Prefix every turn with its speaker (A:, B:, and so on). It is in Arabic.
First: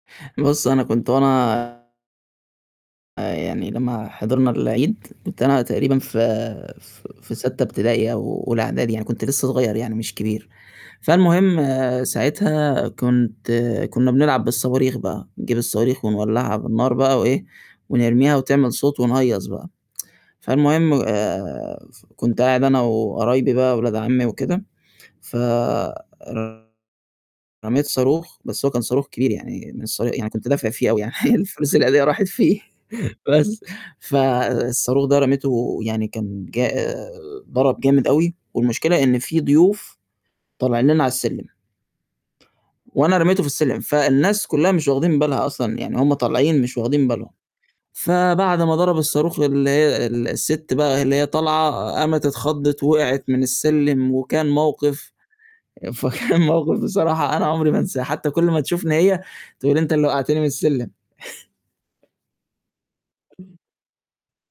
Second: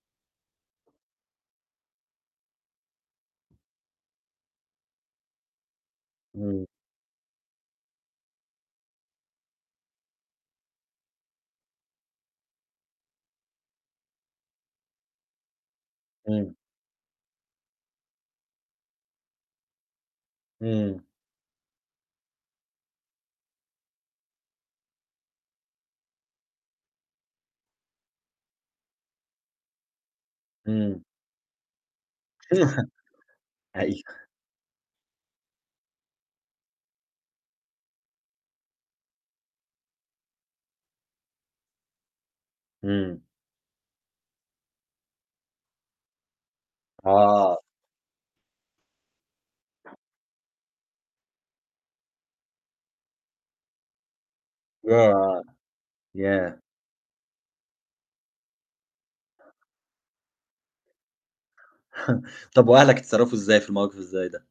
A: بُصّ أنا كنت وأنا آآ، يعني لمّا حضرنا العيد كنت أنا تقريبًا في
B: إمم.
A: آآ، ف ف في سادسة ابتدائي أو أولى إعدادي يعني كنت لسه صغيّر يعني مش كبير، فالمهم ساعتها كنت كنّا بنلعب بالصواريخ بقى نجيب الصواريخ ونولّعها
B: إمم.
A: بالنار بقى وإيه، ونرميها وتعمل صوت ونهيّص بقى، فالمهم
B: إمم.
A: آآ، ف كنت قاعد أنا وقرايبي بقى ولاد عمي وكده، ف ر رميت صاروخ بس هو كان صاروخ كبير يعني من الصوا يعني كنت دافع فيه أوي
B: إمم.
A: يعني، حرفيًا فلوس العيديّة راحت فيه بس ف
B: أيوه.
A: آآ الصاروخ ده رميتُه يعني كان ج آآ، ضَرَب جامد أوي والمشكلة إن في ضيوف طالعين لنا على السلّم وأنا
B: إمم.
A: رميتُه في السلّم، فالناس كُلّها مش واخدين بالها أصلًا، يعني هم طالعين مش واخدين بالهُم،
B: آه.
A: فبعد ما ضَرَب الصاروخ واللي هي السِت بقى اللي هي طالعة قامت اتخضِّت ووقعت من السلّم وكان موقِف
B: ياه،
A: فكان
B: ياه!
A: موقِف بصراحة أنا عُمري ما انساه، حتى كُلّ ما تشوفني هي تقول لي: "أنت اللي وقّعتني من السلّم."
B: طَب وأهلك اتصرّفوا إزاي في الموقِف اللي زي ده؟